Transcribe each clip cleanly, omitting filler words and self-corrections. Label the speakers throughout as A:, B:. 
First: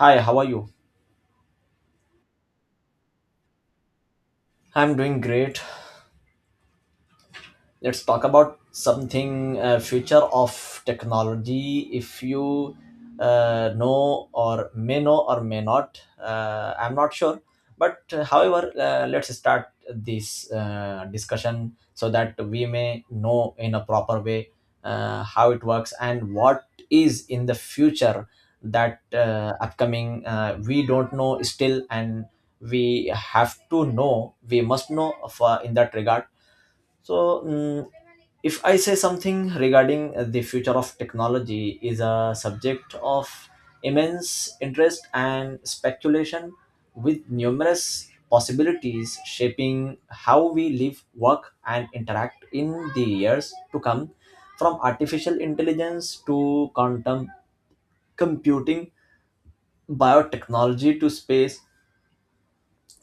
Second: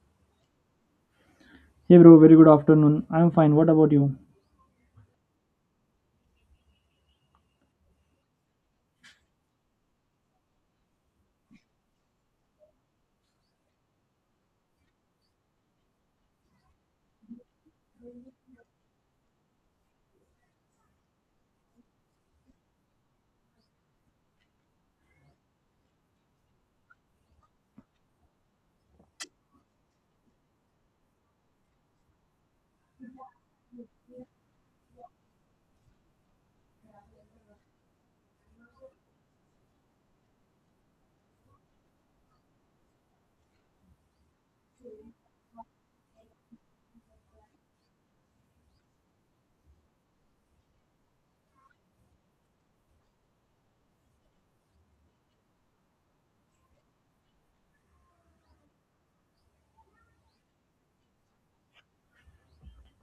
A: Hi, how are you?
B: Hey bro, very good afternoon. I'm fine. What about you?
A: I'm doing great. Let's talk about something future of technology if you know or may not. I'm not sure, but however, let's start this discussion so that we may know in a proper way how it works and what is in the future that upcoming, we don't know still, and we have to know, we must know for in that regard. So if I say something regarding, the future of technology is a subject of immense interest and speculation, with numerous possibilities shaping how we live, work, and interact in the years to come. From artificial intelligence to quantum computing, biotechnology to space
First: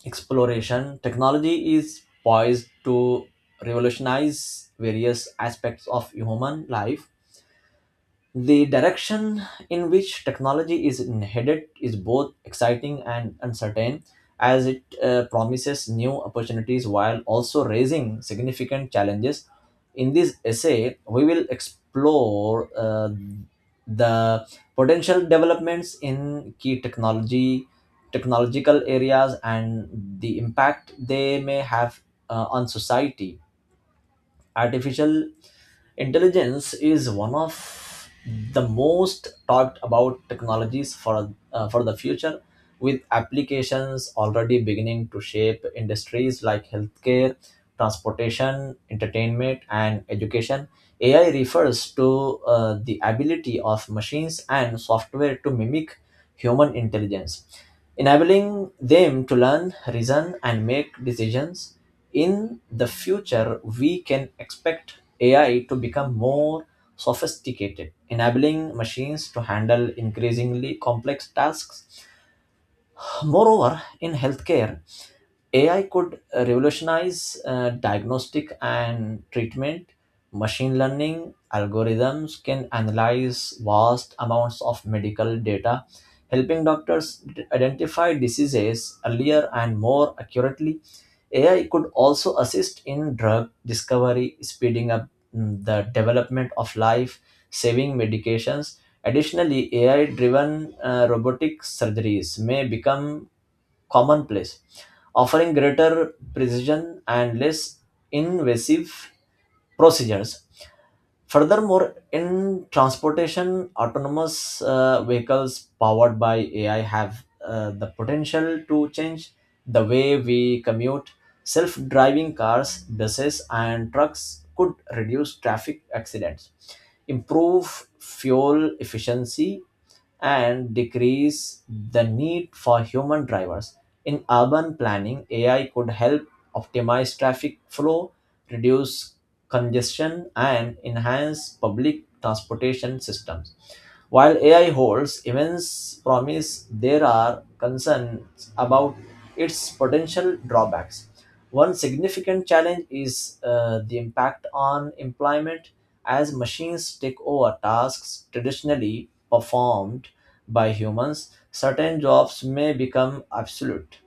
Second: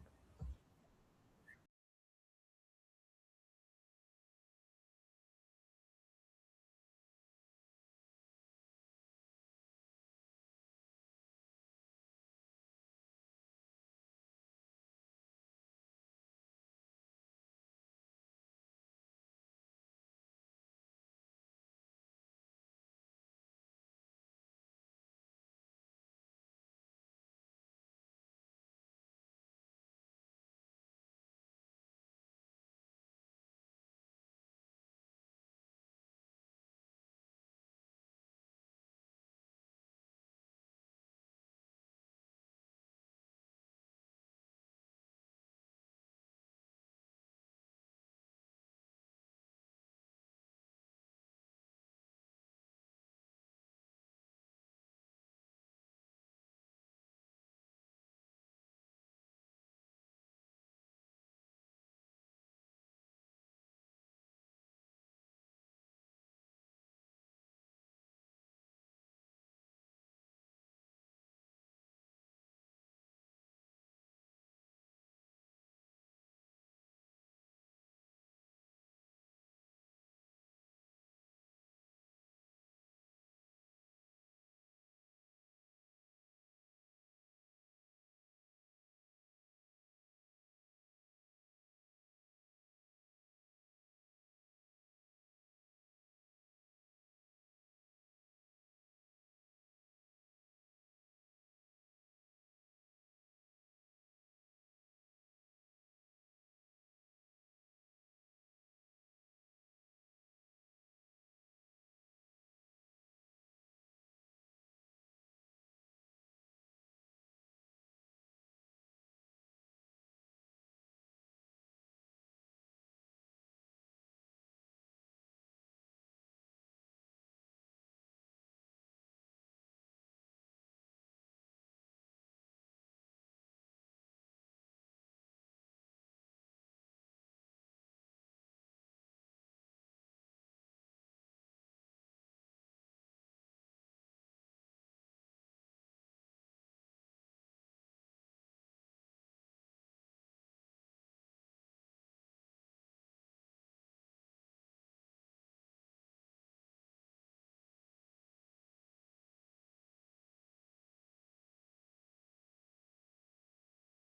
A: exploration, technology is poised to revolutionize various aspects of human life. The direction in which technology is headed is both exciting and uncertain, as it promises new opportunities while also raising significant challenges. In this essay, we will explore the potential developments in key technological areas, and the impact they may have on society. Artificial intelligence is one of the most talked about technologies for the future, with applications already beginning to shape industries like healthcare, transportation, entertainment, and education. AI refers to the ability of machines and software to mimic human intelligence, enabling them to learn, reason, and make decisions. In the future, we can expect AI to become more sophisticated, enabling machines to handle increasingly complex tasks. Moreover, in healthcare, AI could revolutionize diagnostic and treatment. Machine learning algorithms can analyze vast amounts of medical data, helping doctors identify diseases earlier and more accurately. AI could also assist in drug discovery, speeding up the development of life saving medications. Additionally, AI driven robotic surgeries may become commonplace, offering greater precision and less invasive procedures. Furthermore, in transportation, autonomous vehicles powered by AI have the potential to change the way we commute. Self driving cars, buses, and trucks could reduce traffic accidents, improve fuel efficiency, and decrease the need for human drivers. In urban planning, AI could help optimize traffic flow, reduce congestion, and enhance public transportation systems. While AI holds immense promise, there are concerns about its potential drawbacks. One significant challenge is the impact on employment as machines take over tasks traditionally performed by humans. Certain jobs may become obsolete,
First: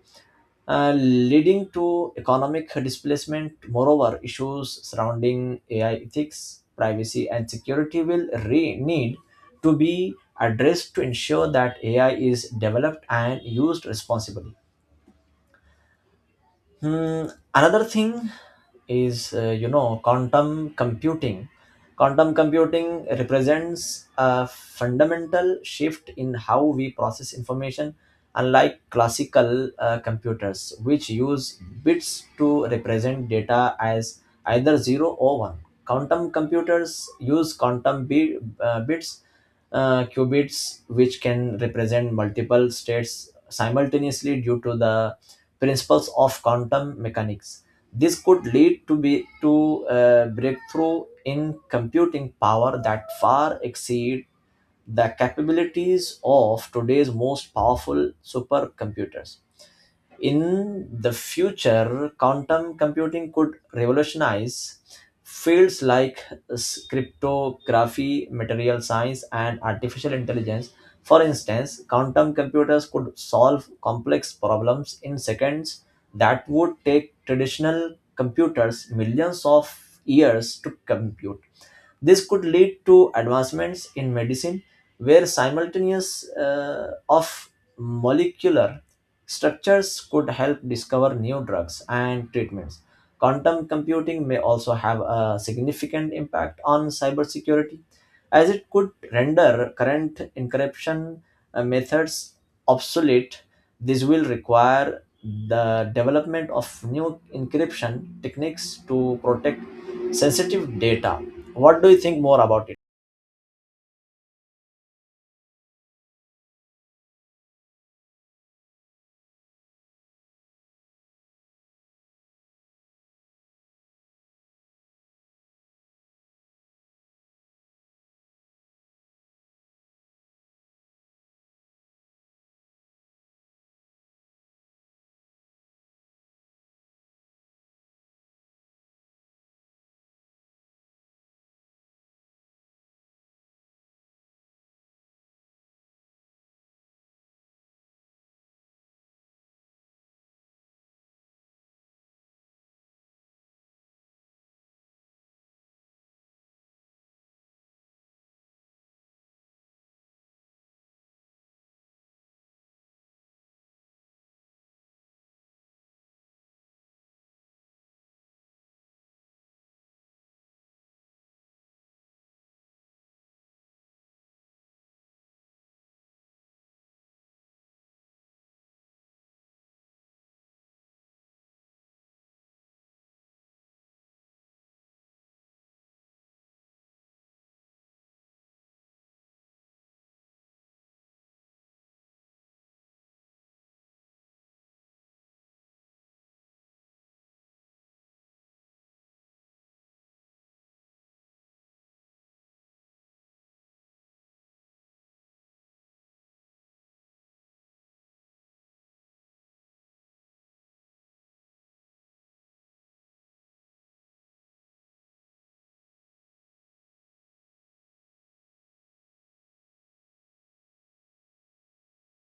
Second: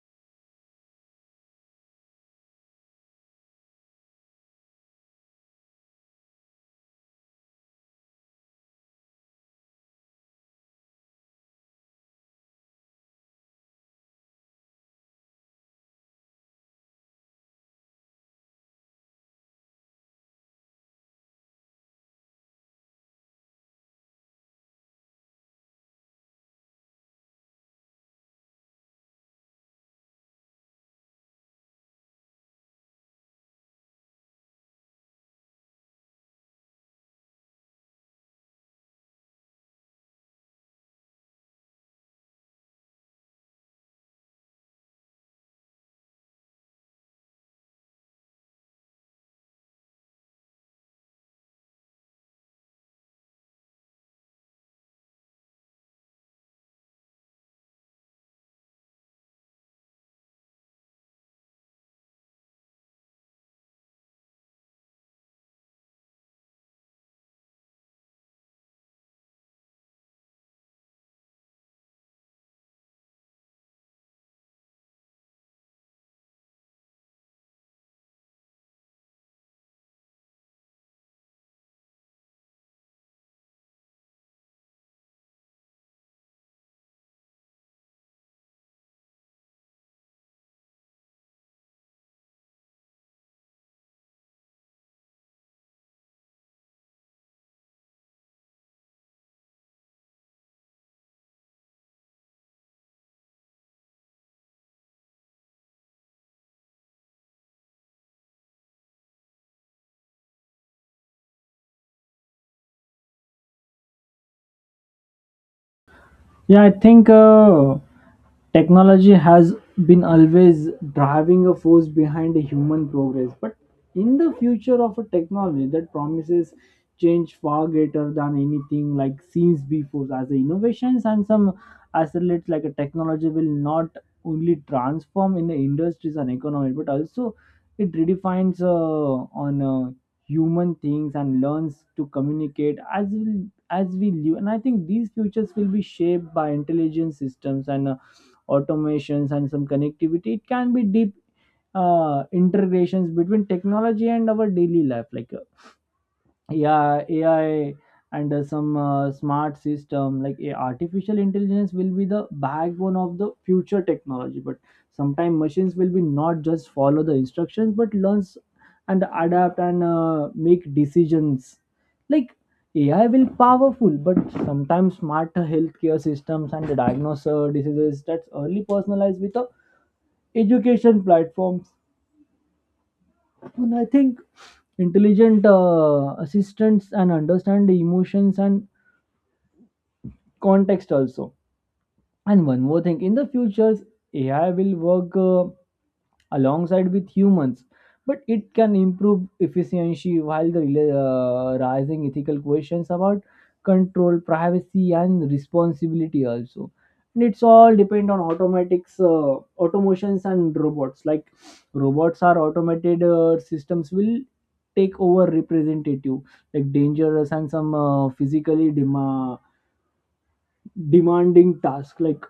A: leading to economic displacement. Moreover, issues surrounding AI ethics, privacy, and security will need to be addressed to ensure that AI is developed and used responsibly. Hmm, Another thing is quantum computing. Quantum computing represents a fundamental shift in how we process information. Unlike classical computers, which use bits to represent data as either zero or one, quantum computers use uh, bits, qubits, which can represent multiple states simultaneously due to the principles of quantum mechanics. This could lead to a breakthrough in computing power that far exceed the capabilities of today's most powerful supercomputers. In the future, quantum computing could revolutionize fields like cryptography, material science, and artificial intelligence. For instance, quantum computers could solve complex problems in seconds that would take traditional computers millions of years to compute. This could lead to advancements in medicine, where simultaneous of molecular structures could help discover new drugs and treatments. Quantum computing may also have a significant impact on cybersecurity, as it could render current encryption methods obsolete. This will require the development of new encryption techniques to protect sensitive data. What do you think more about it?
B: Yeah, I think technology has been always driving a force behind human progress, but in the future of a technology that promises change far greater than anything like seems before as the innovations and some accelerates like a technology will not only transform in the industries and economy but also it redefines on human things and learns to communicate as we live. And I think these futures will be shaped by intelligent systems and automations and some connectivity. It can be deep integrations between technology and our daily life like yeah, AI and some smart system like a artificial intelligence will be the backbone of the future technology. But sometimes machines will be not just follow the instructions but learns and adapt and make decisions like AI will powerful, but sometimes smart healthcare systems and diagnose diseases that's early personalized with the education platforms. And I think intelligent assistants and understand the emotions and context also. And one more thing, in the future, AI will work alongside with humans, but it can improve efficiency while the rising ethical questions about control, privacy, and responsibility also. And it's all depend on automations, and robots. Like robots are automated systems will take over representative, like dangerous and some physically demanding task like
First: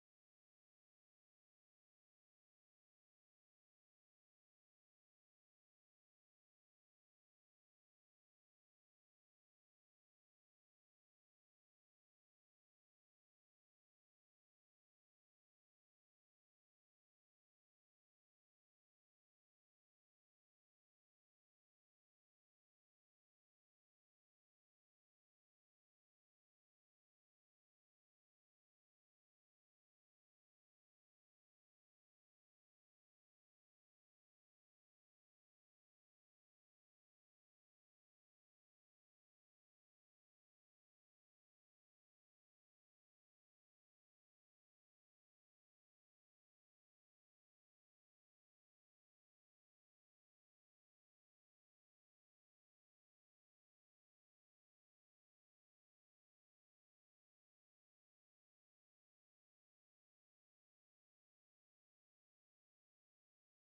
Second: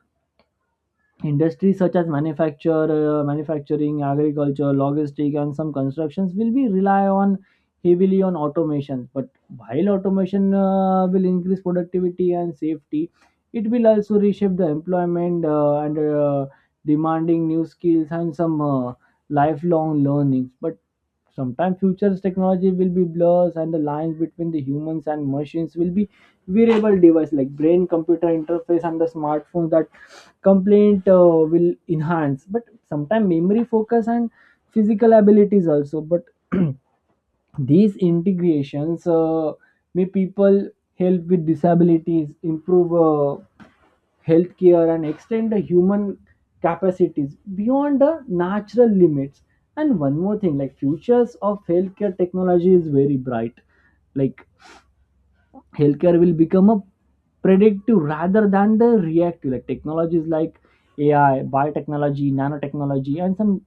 B: industries such as manufacturing, agriculture, logistics, and some constructions will be rely on heavily on automation. But while automation will increase productivity and safety, it will also reshape the employment and demanding new skills and some lifelong learnings. But sometimes future's technology will be blurs and the lines between the humans and machines will be wearable device like brain computer interface and the smartphones that complaint will enhance but sometimes memory focus and physical abilities also but these integrations may people help with disabilities, improve healthcare and extend the human capacities beyond the natural limits. And one more thing like futures of healthcare technology is very bright. Like healthcare will become a predictive rather than the reactive. Like technologies like AI, biotechnology, nanotechnology, and some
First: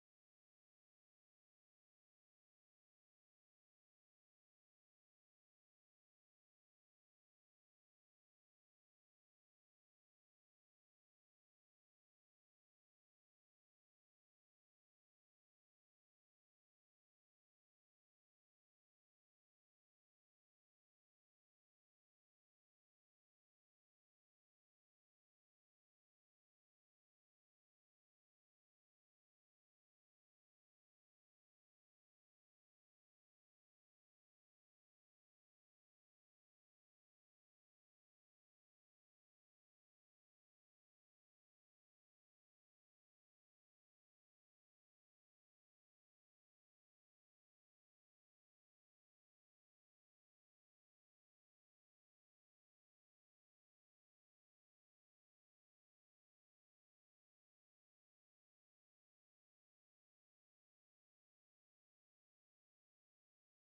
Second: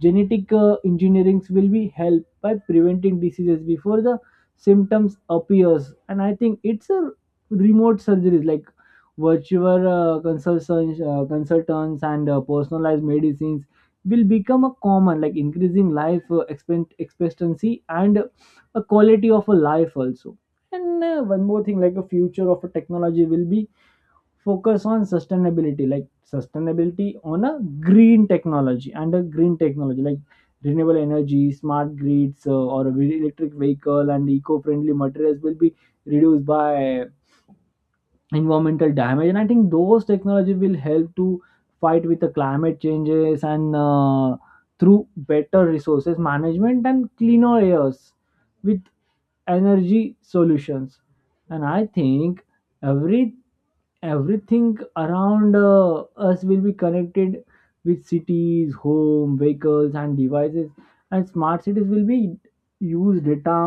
B: genetic engineerings will be helped by preventing diseases before the symptoms appears. And I think it's a remote surgeries like virtual consultants and personalized medicines will become a common like increasing life expectancy and a quality of a life also. And one more thing, like a future of a technology will be focus on sustainability, like sustainability on a green technology and a green technology like renewable energy, smart grids, or electric vehicle and eco-friendly materials will be reduced by environmental damage. And I think those technology will help to fight with the climate changes and through better resources management and cleaner airs with energy solutions. And I think every everything around us will be connected with cities, home, vehicles and devices. And smart cities will be use data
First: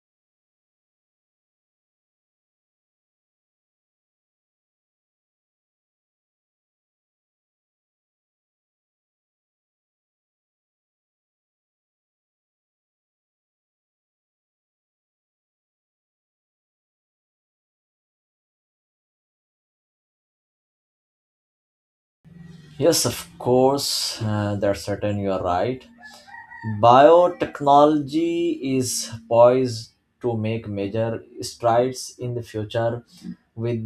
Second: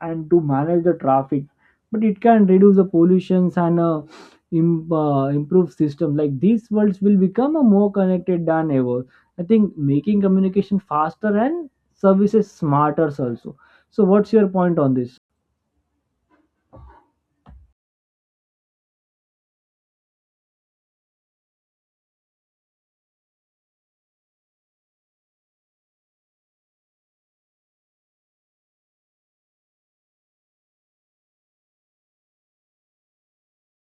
B: and to manage the traffic, but it can reduce the pollutions and improve system like these worlds will become a more connected than ever. I think making communication faster and services smarter also. So what's your point on this?
A: Yes, of course, that's certain, you are right. Biotechnology is poised to make major strides in the future, with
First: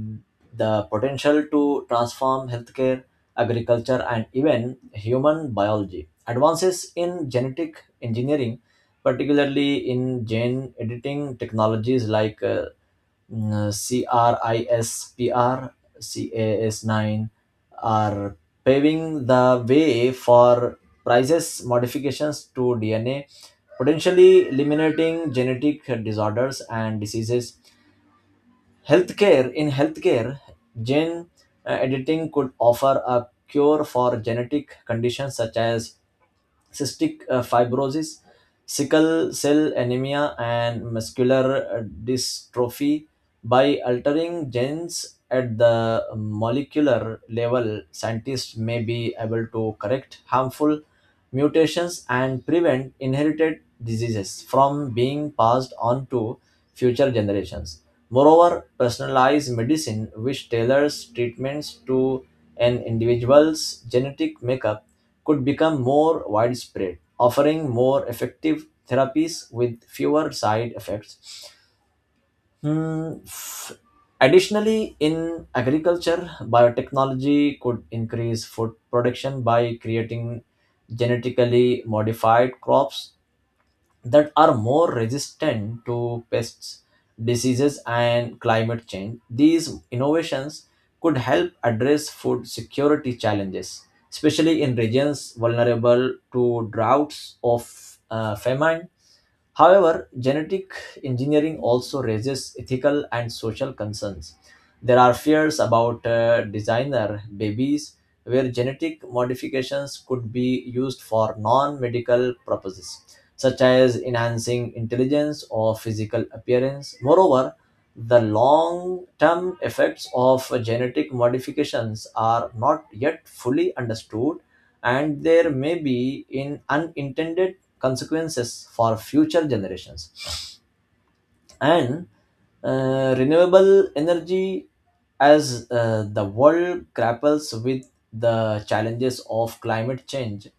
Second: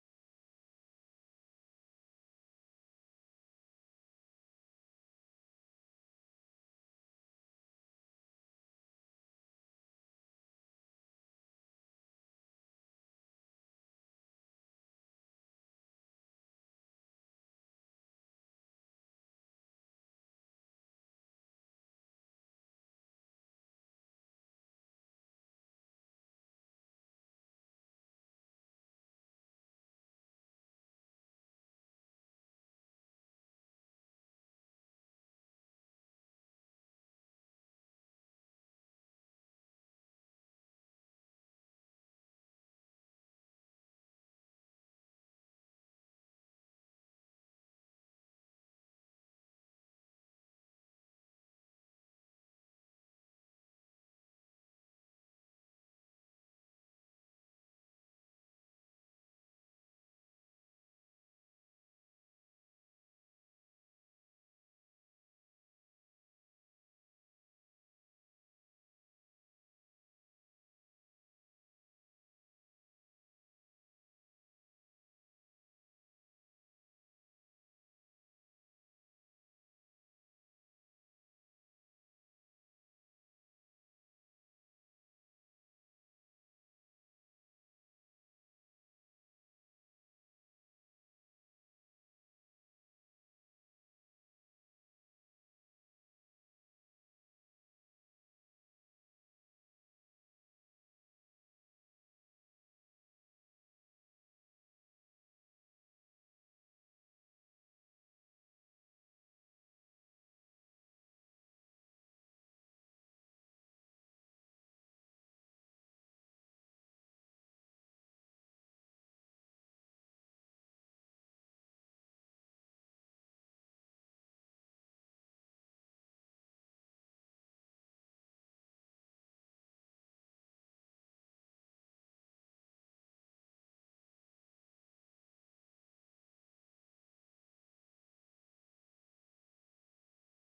A: the potential to transform healthcare, agriculture, and even human biology. Advances in genetic engineering, particularly in gene editing technologies like mm, CRISPR CAS9, are paving the way for precise modifications to DNA, potentially eliminating genetic disorders and diseases. Healthcare in healthcare, gene editing could offer a cure for genetic conditions such as cystic fibrosis, sickle cell anemia, and muscular dystrophy by altering genes at the molecular level. Scientists may be able to correct harmful mutations and prevent inherited diseases from being passed on to future generations. Moreover, personalized medicine, which tailors treatments to an individual's genetic makeup, could become more widespread, offering more effective therapies with fewer side effects. Hmm, f- Additionally, in agriculture, biotechnology could increase food production by creating genetically modified crops that are more resistant to pests, diseases, and climate change. These innovations could help address food security challenges, especially in regions vulnerable to droughts of, famine. However, genetic engineering also raises ethical and social concerns. There are fears about designer babies, where genetic modifications could be used for non medical purposes, such as enhancing intelligence or physical appearance. Moreover, the long term effects of genetic modifications are not yet fully understood, and there may be in unintended consequences for future generations. And renewable energy, as the world grapples with the challenges of climate change,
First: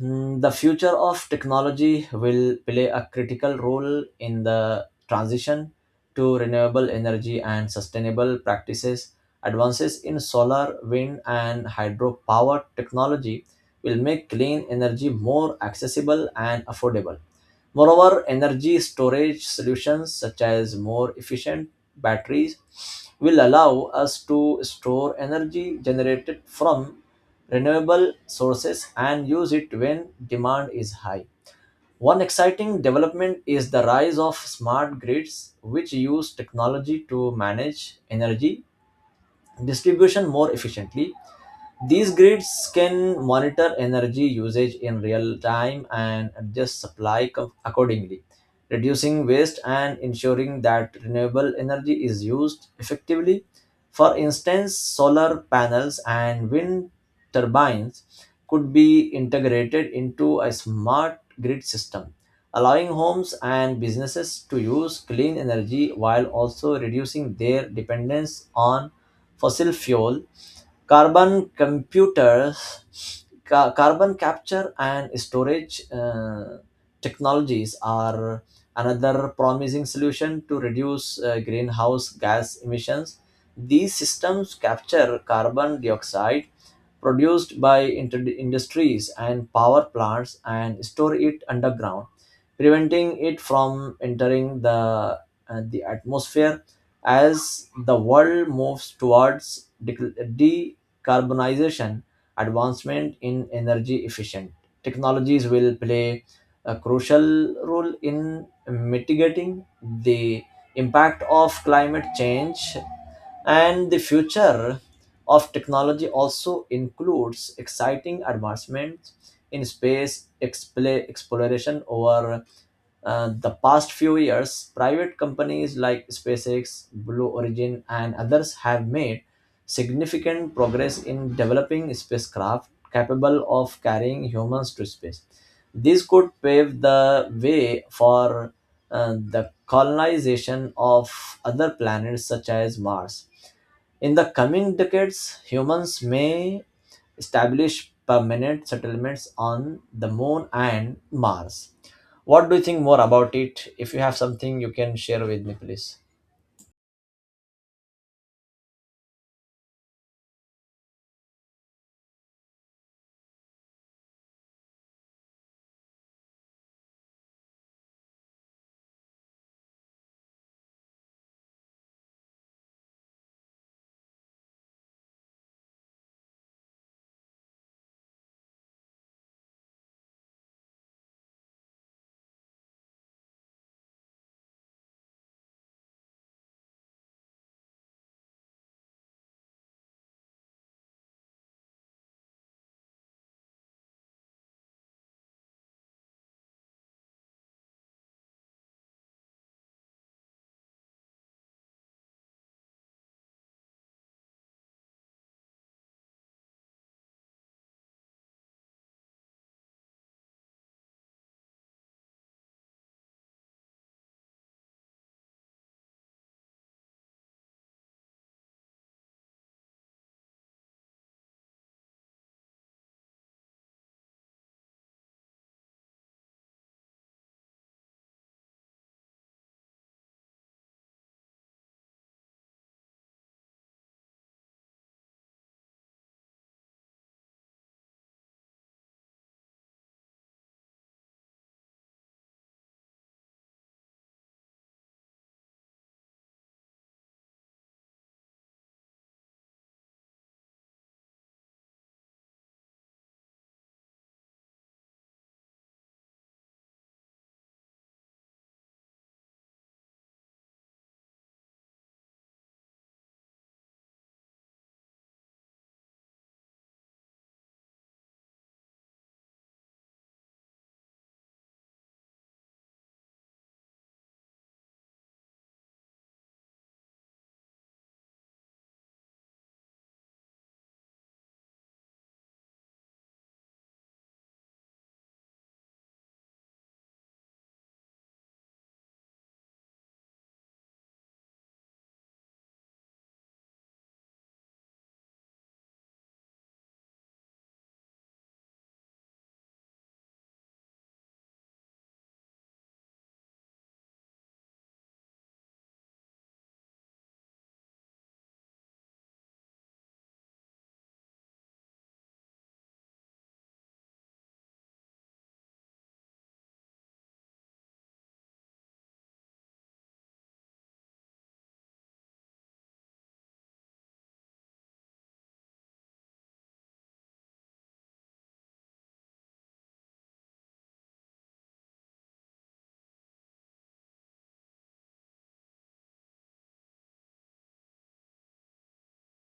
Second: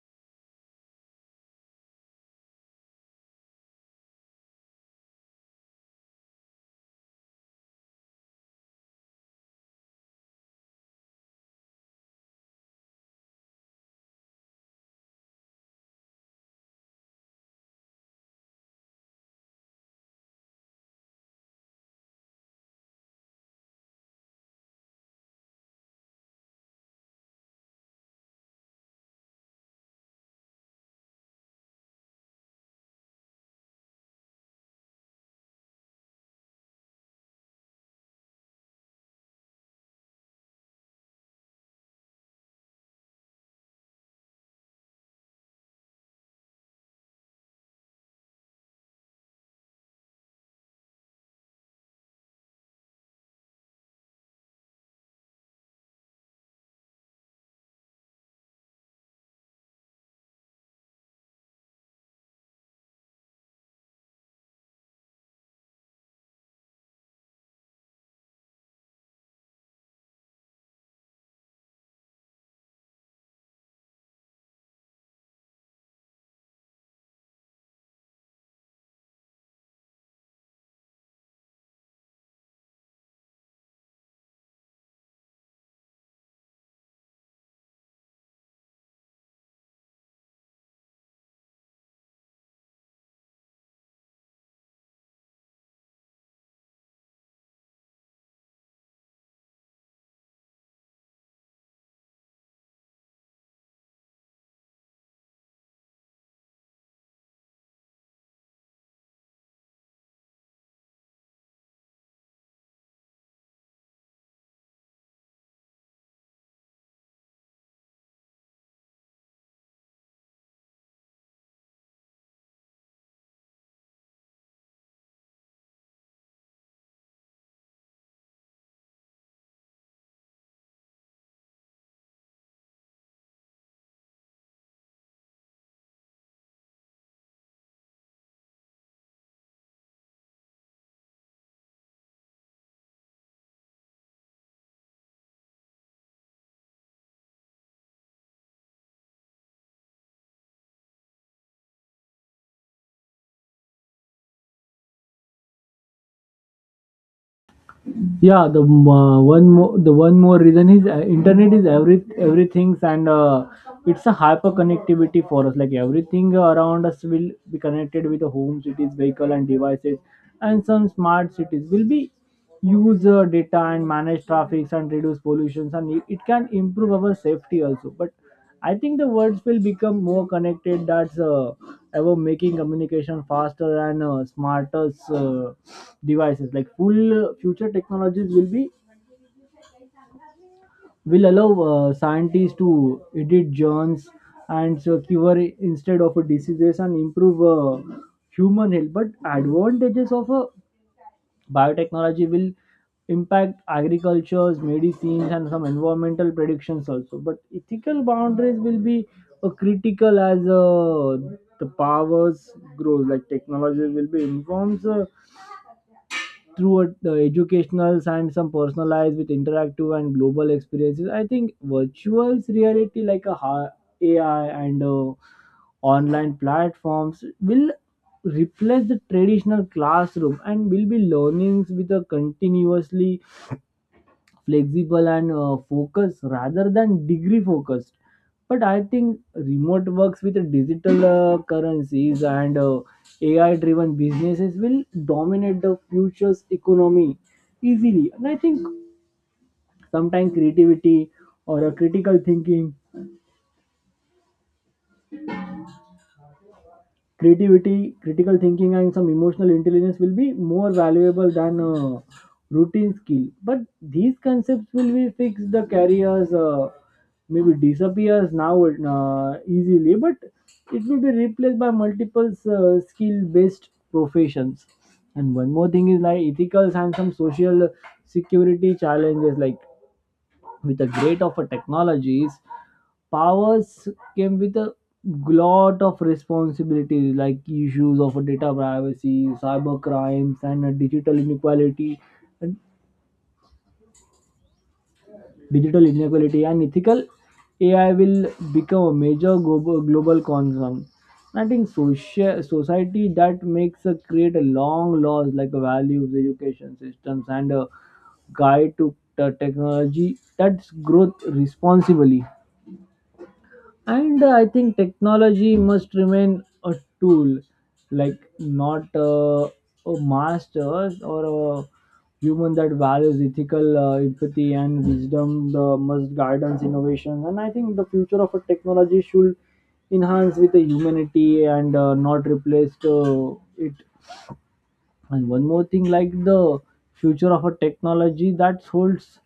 A: the future of technology will play a critical role in the transition to renewable energy and sustainable practices. Advances in solar, wind, and hydropower technology will make clean energy more accessible and affordable. Moreover, energy storage solutions such as more efficient batteries will allow us to store energy generated from renewable sources and use it when demand is high. One exciting development is the rise of smart grids, which use technology to manage energy distribution more efficiently. These grids can monitor energy usage in real time and adjust supply accordingly, reducing waste and ensuring that renewable energy is used effectively. For instance, solar panels and wind turbines could be integrated into a smart grid system, allowing homes and businesses to use clean energy while also reducing their dependence on fossil fuel. Carbon computers, carbon capture and storage technologies are another promising solution to reduce greenhouse gas emissions. These systems capture carbon dioxide produced by industries and power plants and store it underground, preventing it from entering the atmosphere. As the world moves towards decarbonization, advancement in energy efficient technologies will play a crucial role in mitigating the impact of climate change. And the future of technology also includes exciting advancements in space exploration. Over the past few years, private companies like SpaceX, Blue Origin, and others have made significant progress in developing spacecraft capable of carrying humans to space. This could pave the way for the colonization of other planets such as Mars. In the coming decades, humans may establish permanent settlements on the moon and Mars. What do you think more about it? If you have something you can share with me, please.
B: Yeah, the one more reason is internet is everything and it's a hyper connectivity for us like everything around us will be connected with the home, cities, vehicle and devices. And some smart cities will be use data and manage traffic and reduce pollutions and it can improve our safety also. But I think the words will become more connected. That's Ever making communication faster and smarter devices. Like full future technologies will be will allow scientists to edit germs and so cure instead of diseases and improve human health. But advantages of a biotechnology will impact agricultures, medicines, and some environmental predictions also. But ethical boundaries will be a critical as the powers grows. Like technology will be informs. Through a, educational and some personalized with interactive and global experiences. I think virtual reality like AI and online platforms will replace the traditional classroom and will be learnings with a continuously flexible and focused rather than degree focused. But I think remote works with digital currencies and AI driven businesses will dominate the future's economy easily. And I think sometimes creativity or a critical thinking creativity, critical thinking, and some emotional intelligence will be more valuable than routine skill. But these concepts will be fixed the careers, maybe disappears now easily, but it will be replaced by multiple skill-based professions. And one more thing is like ethicals and some social security challenges, like with the great of a technologies powers came with a lot of responsibilities like issues of data privacy, cyber crimes and digital inequality. And ethical AI will become a major global concern. I think social society that makes a create a long laws like values, education systems and a guide to the technology that's growth responsibly. And I think technology must remain a tool like not a master or a human that values ethical empathy and wisdom the must guidance innovation. And I think the future of a technology should enhance with the humanity and not replace it. And one more thing like the future of a technology that holds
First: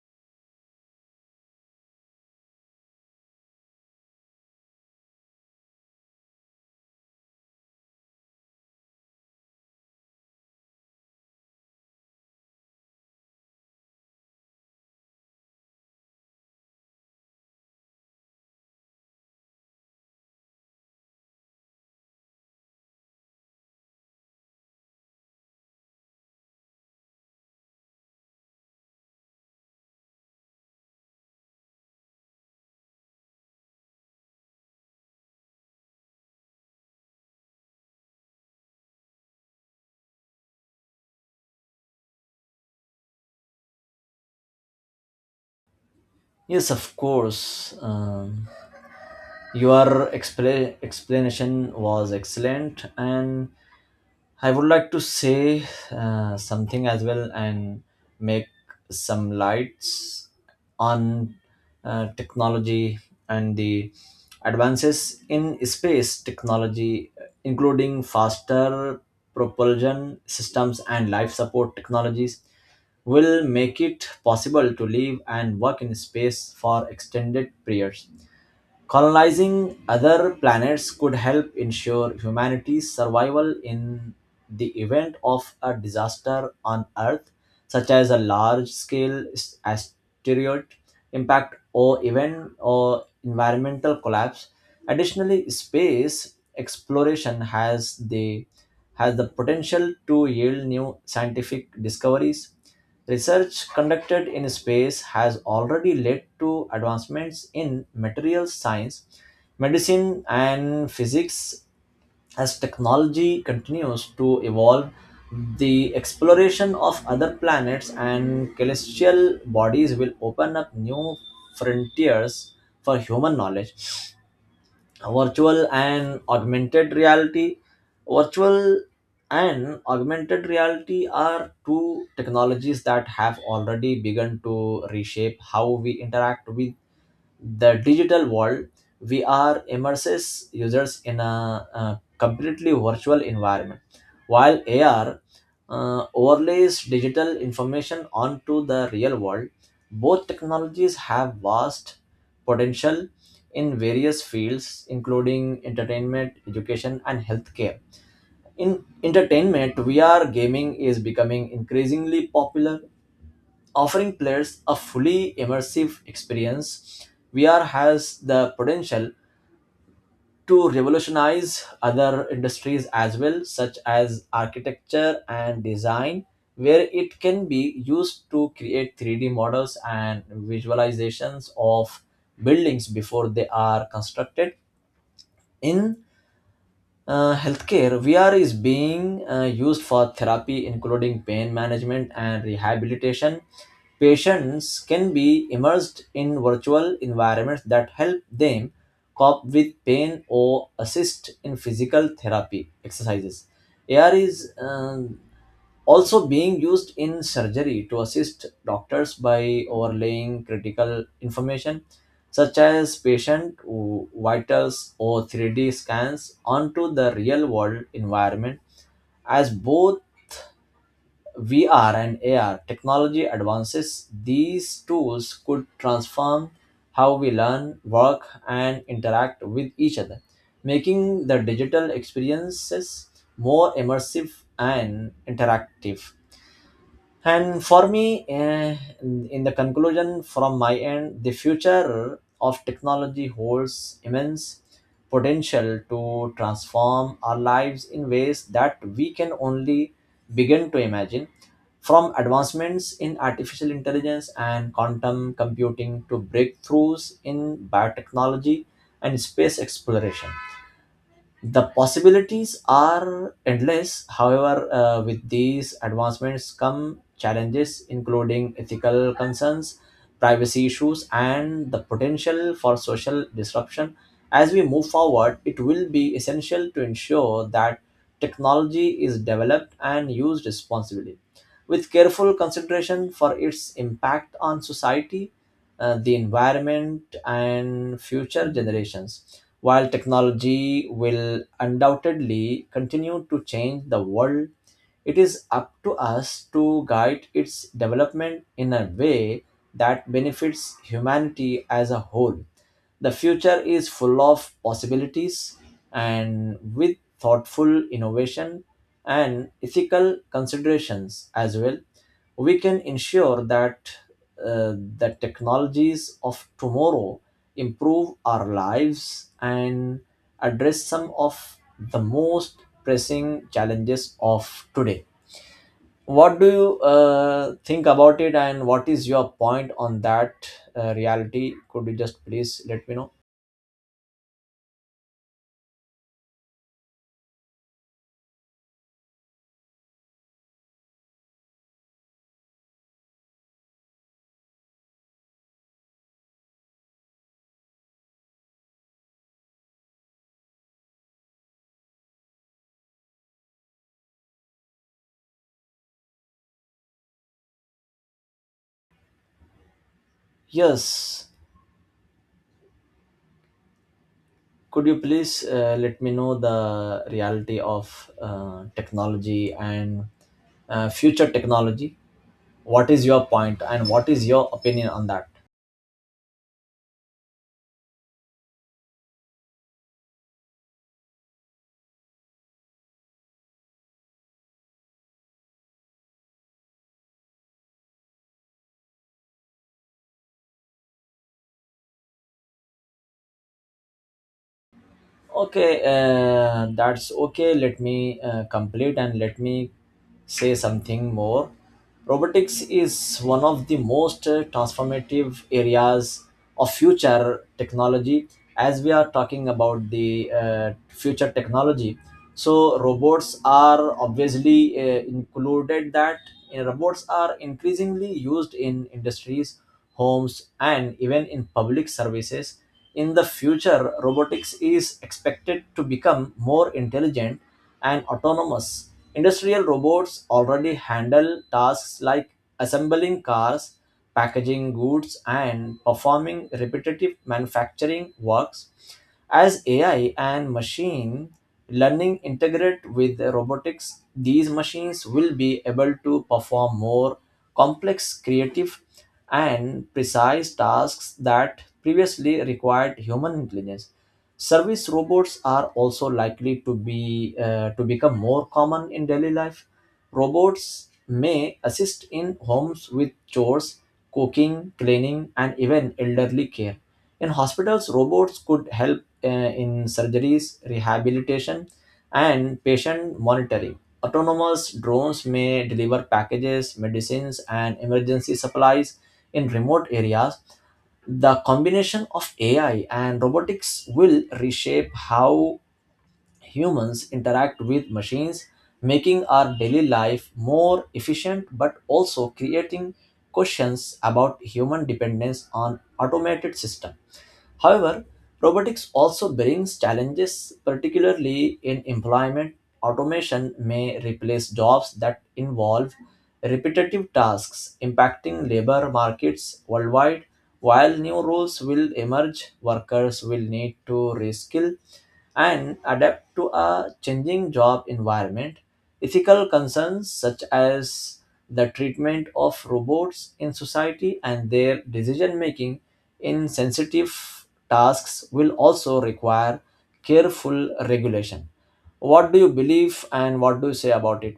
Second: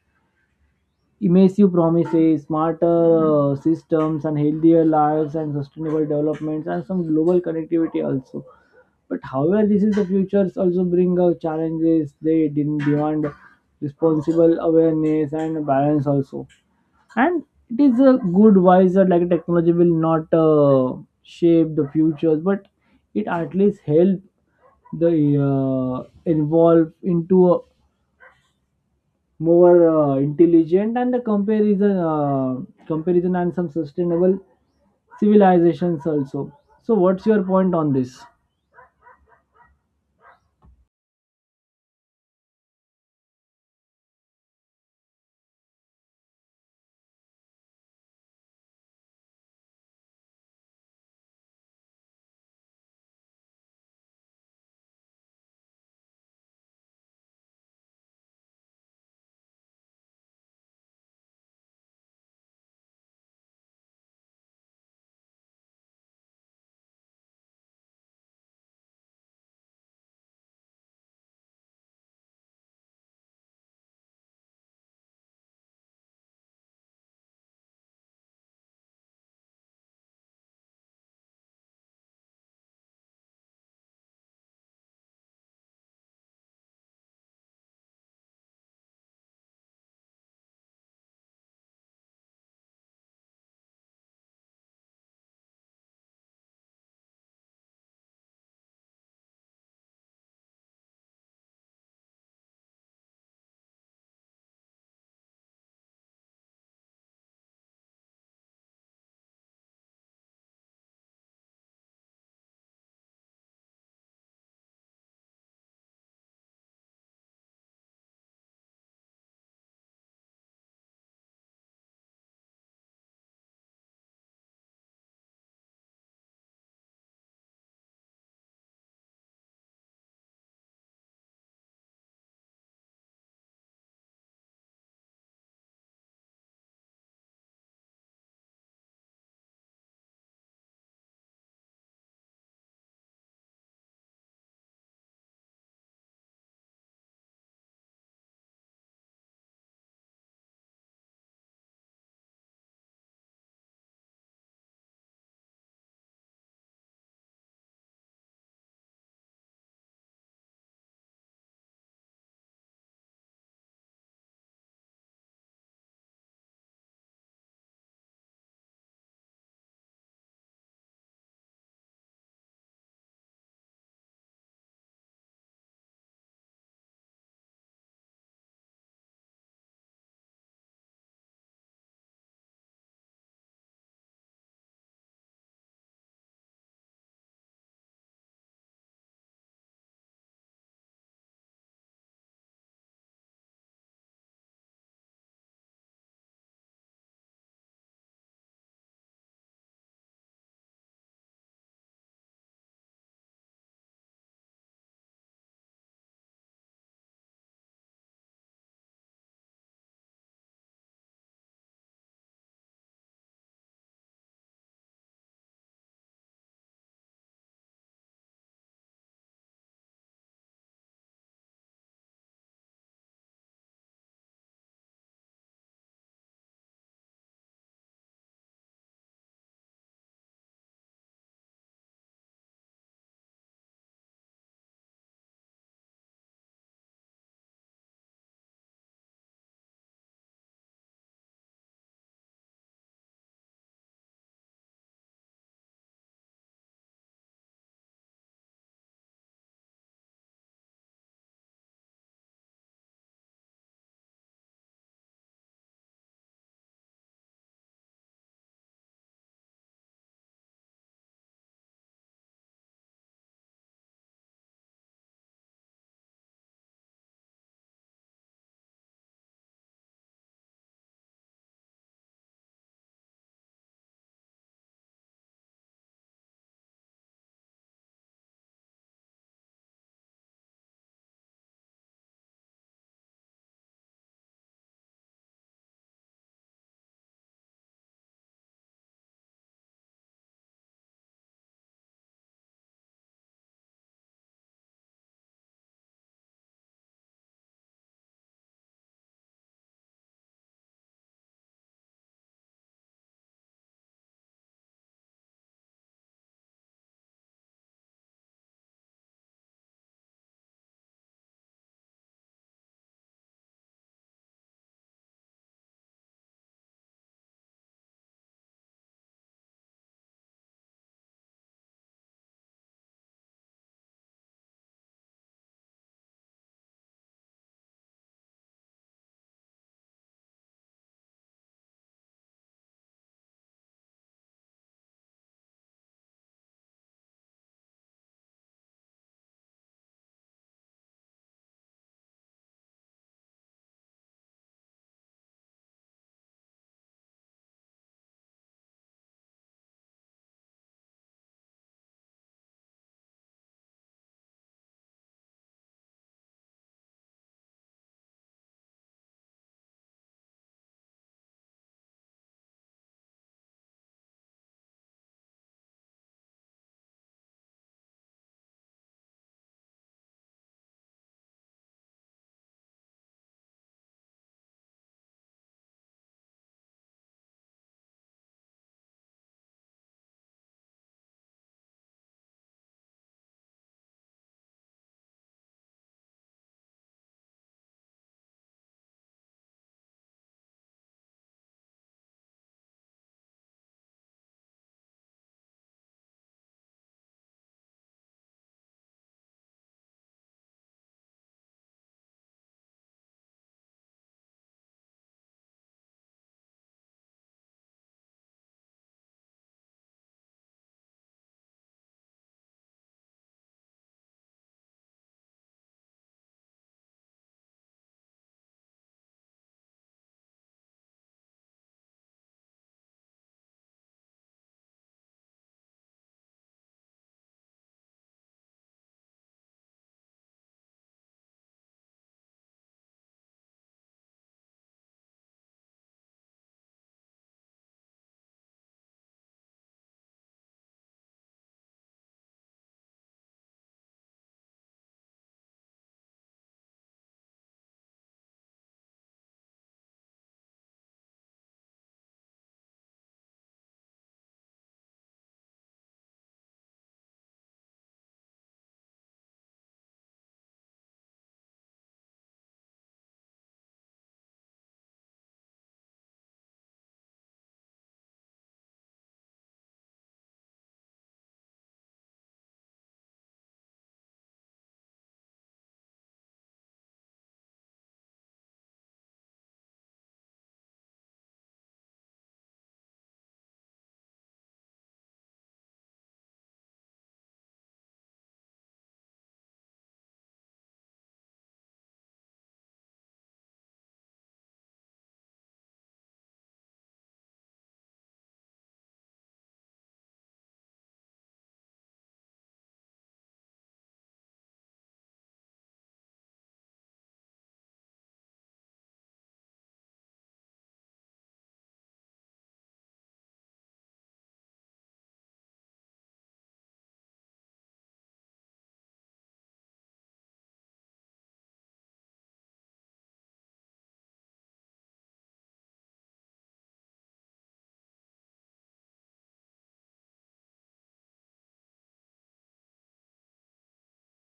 B: immersive promises, smarter systems, and healthier lives, and sustainable developments, and some global connectivity also. But however, this is the futures also bring out challenges. They didn't demand responsible awareness and balance also. And it is a good wise that like technology will not shape the futures, but it at least help the involve into a more intelligent and the comparison and some sustainable civilizations also. So what's your point on this?
A: Yes, of course. Your explanation was excellent, and I would like to say something as well and make some lights on technology. And the advances in space technology, including faster propulsion systems and life support technologies, will make it possible to live and work in space for extended periods. Colonizing other planets could help ensure humanity's survival in the event of a disaster on Earth, such as a large scale asteroid impact or even or environmental collapse. Additionally, space exploration has the potential to yield new scientific discoveries. Research conducted in space has already led to advancements in materials science, medicine, and physics. As technology continues to evolve, the exploration of other planets and celestial bodies will open up new frontiers for human knowledge. Virtual and augmented reality. Virtual and augmented reality are two technologies that have already begun to reshape how we interact with the digital world. We are immerses users in a, completely virtual environment, while AR overlays digital information onto the real world. Both technologies have vast potential in various fields, including entertainment, education, and healthcare. In entertainment, VR gaming is becoming increasingly popular, offering players a fully immersive experience. VR has the potential to revolutionize other industries as well, such as architecture and design, where it can be used to create 3D models and visualizations of buildings before they are constructed. In healthcare, VR is being used for therapy, including pain management and rehabilitation. Patients can be immersed in virtual environments that help them cope with pain or assist in physical therapy exercises. AR is also being used in surgery to assist doctors by overlaying critical information such as patient vitals or 3D scans onto the real world environment. As both VR and AR technology advances, these tools could transform how we learn, work, and interact with each other, making the digital experiences more immersive and interactive. And for me, in the conclusion from my end, the future of technology holds immense potential to transform our lives in ways that we can only begin to imagine. From advancements in artificial intelligence and quantum computing to breakthroughs in biotechnology and space exploration, the possibilities are endless. However, with these advancements come challenges, including ethical concerns, privacy issues, and the potential for social disruption. As we move forward, it will be essential to ensure that technology is developed and used responsibly, with careful consideration for its impact on society, the environment, and future generations. While technology will undoubtedly continue to change the world, it is up to us to guide its development in a way that benefits humanity as a whole. The future is full of possibilities, and with thoughtful innovation and ethical considerations as well, we can ensure that uh, the technologies of tomorrow improve our lives and address some of the most pressing challenges of today. What do you think about it, and what is your point on that reality? Could you just please let me know? Yes, could you please let me know the reality of technology and future technology? What is your point, and what is your opinion on that? Okay, that's okay. Let me complete and let me say something more. Robotics is one of the most transformative areas of future technology. As we are talking about the future technology, so robots are obviously included that robots are increasingly used in industries, homes, and even in public services. In the future, robotics is expected to become more intelligent and autonomous. Industrial robots already handle tasks like assembling cars, packaging goods, and performing repetitive manufacturing works. As AI and machine learning integrate with the robotics, these machines will be able to perform more complex, creative, and precise tasks that previously required human intelligence. Service robots are also likely to be to become more common in daily life. Robots may assist in homes with chores, cooking, cleaning, and even elderly care. In hospitals, robots could help in surgeries, rehabilitation, and patient monitoring. Autonomous drones may deliver packages, medicines, and emergency supplies in remote areas. The combination of AI and robotics will reshape how humans interact with machines, making our daily life more efficient but also creating questions about human dependence on automated systems. However, robotics also brings challenges, particularly in employment. Automation may replace jobs that involve repetitive tasks, impacting labor markets worldwide. While new roles will emerge, workers will need to reskill and adapt to a changing job environment. Ethical concerns such as the treatment of robots in society and their decision making in sensitive tasks will also require careful regulation. What do you believe and what do you say about it?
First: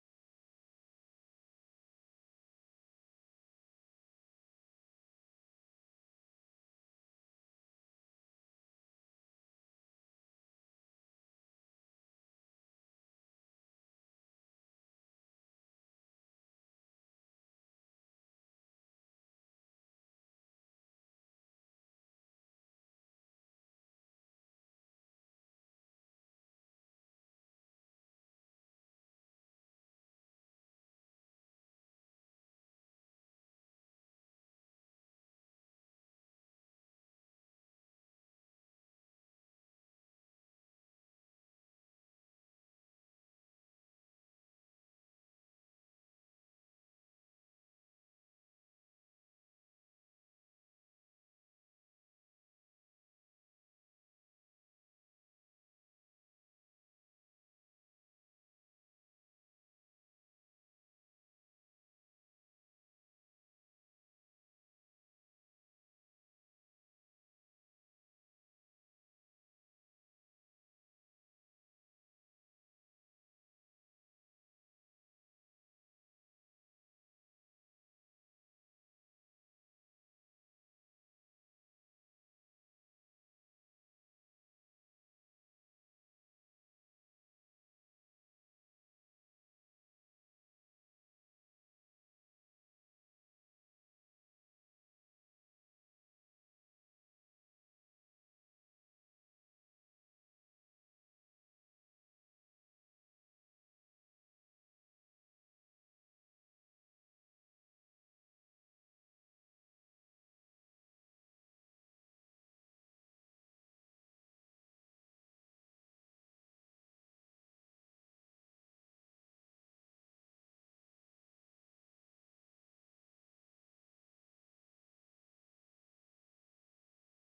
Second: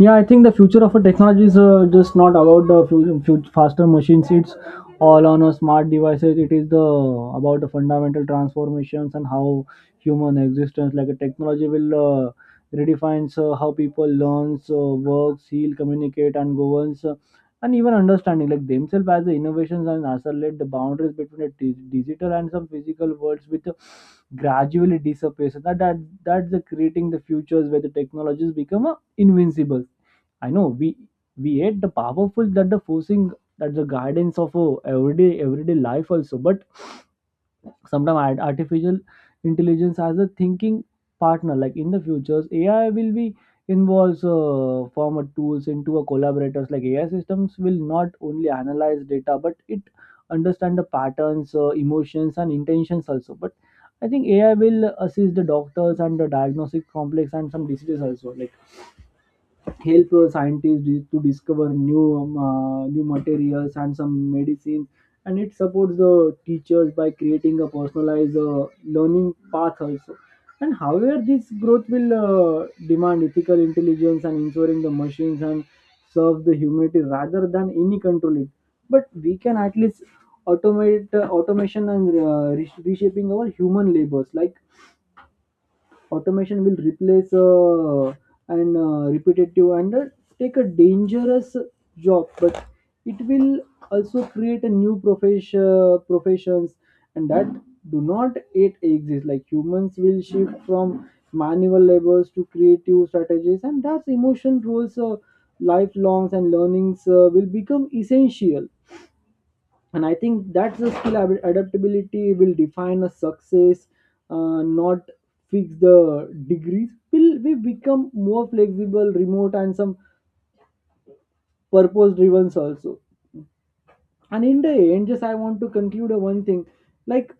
B: Yeah, I think the future of a technology is just not about the faster machines. It's all on a smart devices. It is the about the fundamental transformations and how human existence, like a technology, will uh, redefines how people learns, works, heal, communicate, and governs, and even understanding like themselves as the innovations and accelerate the boundaries between the digital and some physical worlds with gradually disappear. So that's the creating the futures where the technologies become invincible. I know we hate the powerful that the forcing that the guidance of everyday life also. But sometimes artificial intelligence as a thinking partner like in the futures AI will be involves form of tools into a collaborators like AI systems will not only analyze data but it understand the patterns emotions and intentions also. But I think AI will assist the doctors and the diagnostic complex and some diseases also, like help scientists to discover new materials and some medicine. And it supports the teachers by creating a personalized learning path also. And however this growth will demand ethical intelligence and ensuring the machines and serve the humanity rather than any control it. But we can at least automate automation and reshaping our human labors. Like automation will replace and repetitive and take a dangerous job, but it will also create a new professions and that do not yet exist like humans will shift from manual labors to creative strategies and that's emotion roles. Lifelongs and learnings will become essential. And I think that's the skill adaptability will define a success, not fix the degrees will we become more flexible, remote and some purpose driven also. And in the end just I want to conclude a one thing like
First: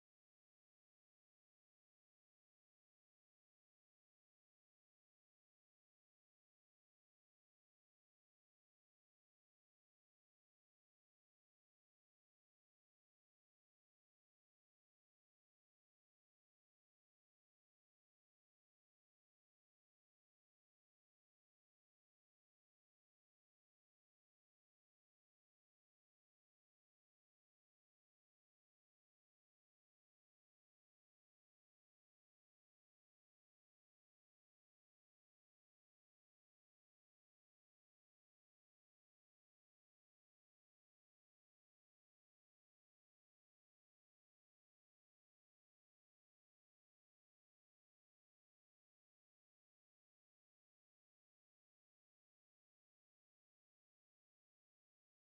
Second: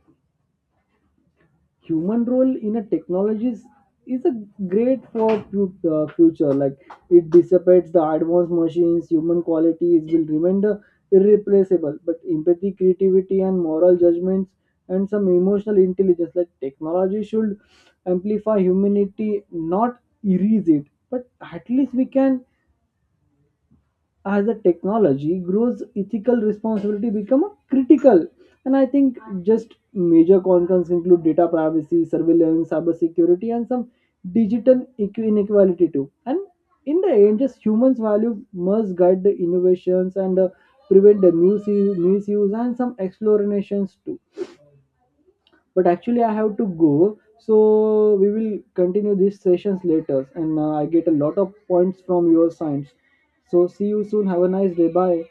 B: human role in a technologies is a great for future like it dissipates the advanced machines. Human qualities will remain the irreplaceable but empathy, creativity and moral judgments and some emotional intelligence like technology should amplify humanity not erase it. But at least we can, as the technology grows ethical responsibility become critical. And I think just major concerns include data privacy, surveillance, cyber security and some digital inequality too. And in the end just humans value must guide the innovations and prevent the misuse and some explorations too. But actually I have to go so we will continue these sessions later and I get a lot of points from your science. So see you soon. Have a nice day. Bye.